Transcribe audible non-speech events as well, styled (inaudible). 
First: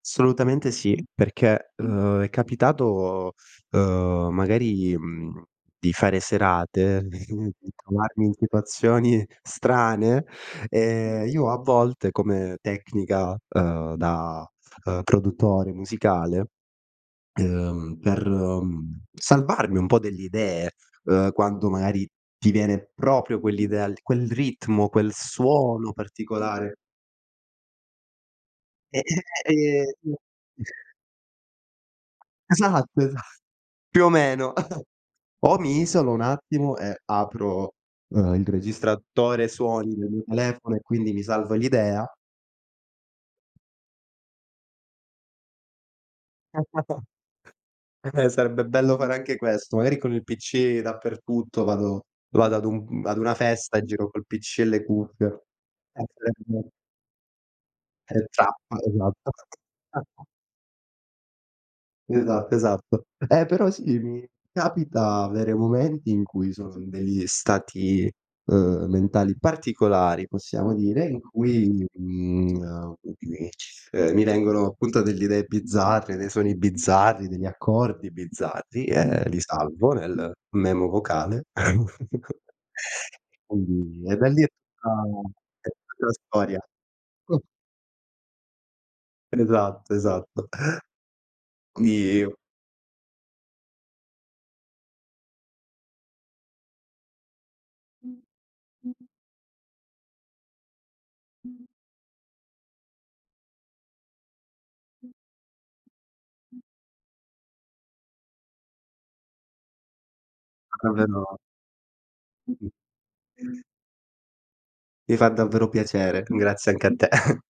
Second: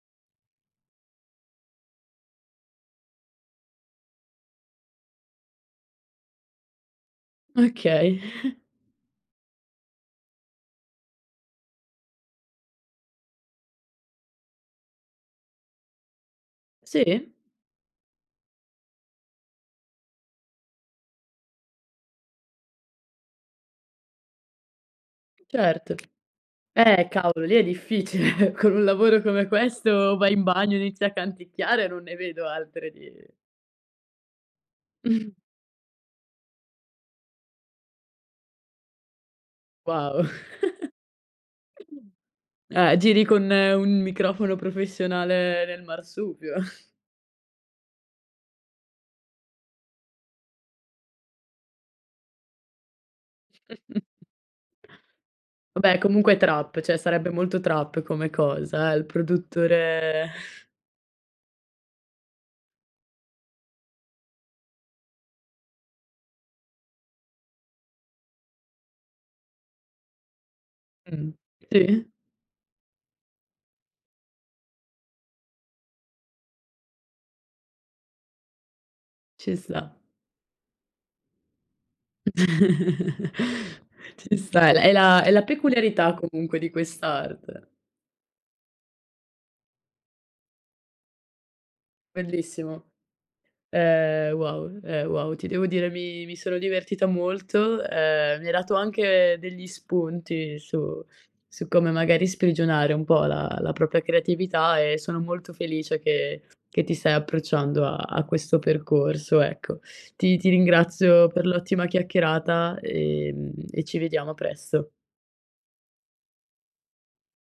Assolutamente sì, perché, uhm, è capitato, uhm, magari, mhmm, di fare serate, (chuckles) di di Okay. trovarmi in (chuckles) situazioni strane, ehm, io a volte come tecnica, uhm, da, uhm, produttore musicale, Si? uhm, per, mhmm, salvarmi un po' delle idee, uhm, quando magari ti viene proprio quell'idea al quel ritmo, quel suono Certo. particolare Eh, cavolo lì è difficile, con un lavoro (chuckles) come Ehm questo vai in (unintelligible) bagno, (chuckles) inizi a canticchiare, non ne vedo altre Esatto, di esa più o meno. (chuckles) (chuckles) O mi isolo un attimo e apro, uhm, il registratore suoni del mio Wow. telefono, e quindi mi salvo l'idea (chuckles) Eh, giri con un microfono professionale nel marsupio. (chuckles) (chuckles) Eh, sarebbe bello fare anche questo, magari con il PC dappertutto, vado vado ad un ad una festa, e giro (chuckles) col PC e le cuffie Vabbè, comunque è (unintelligible) trap, cioè sarebbe molto trap come Esatto, cosa, eh, il esatto. (chuckles) produttore (scoffs) Esatto, esatto, eh, però sì, mi capita avere momenti in cui sono in degli stati, uhm, mentali particolari, possiamo dire, in Mh, cui mi sì? mi mhmm, mi ci uhm, mi vengono appunto delle idee bizzarre, dei suoni bizzarri, degli accordi bizzarri, e li Ci salvo sta. nel memo vocale, (chuckles) (chuckles) quindi e da Ci lì è sta, tutta è la è la è tutta la peculiarità comunque storia. di (unintelligible) quest'arte. Esatto, esatto. (unintelligible) Bellissimo. Ehm, wow ehm, wow, ti devo dire, mi sono divertita molto, ehm, mi hai dato anche degli spunti su su come magari sprigionare un po' la la propria creatività, e sono molto felice, che che ti stai approcciando a a questo percorso, ecco. Ti ti ringrazio (unintelligible) per l'ottima chiacchierata, ehm, (unintelligible) e ci vediamo presto. Mi fa davvero piacere, grazie anche a te. (chuckles)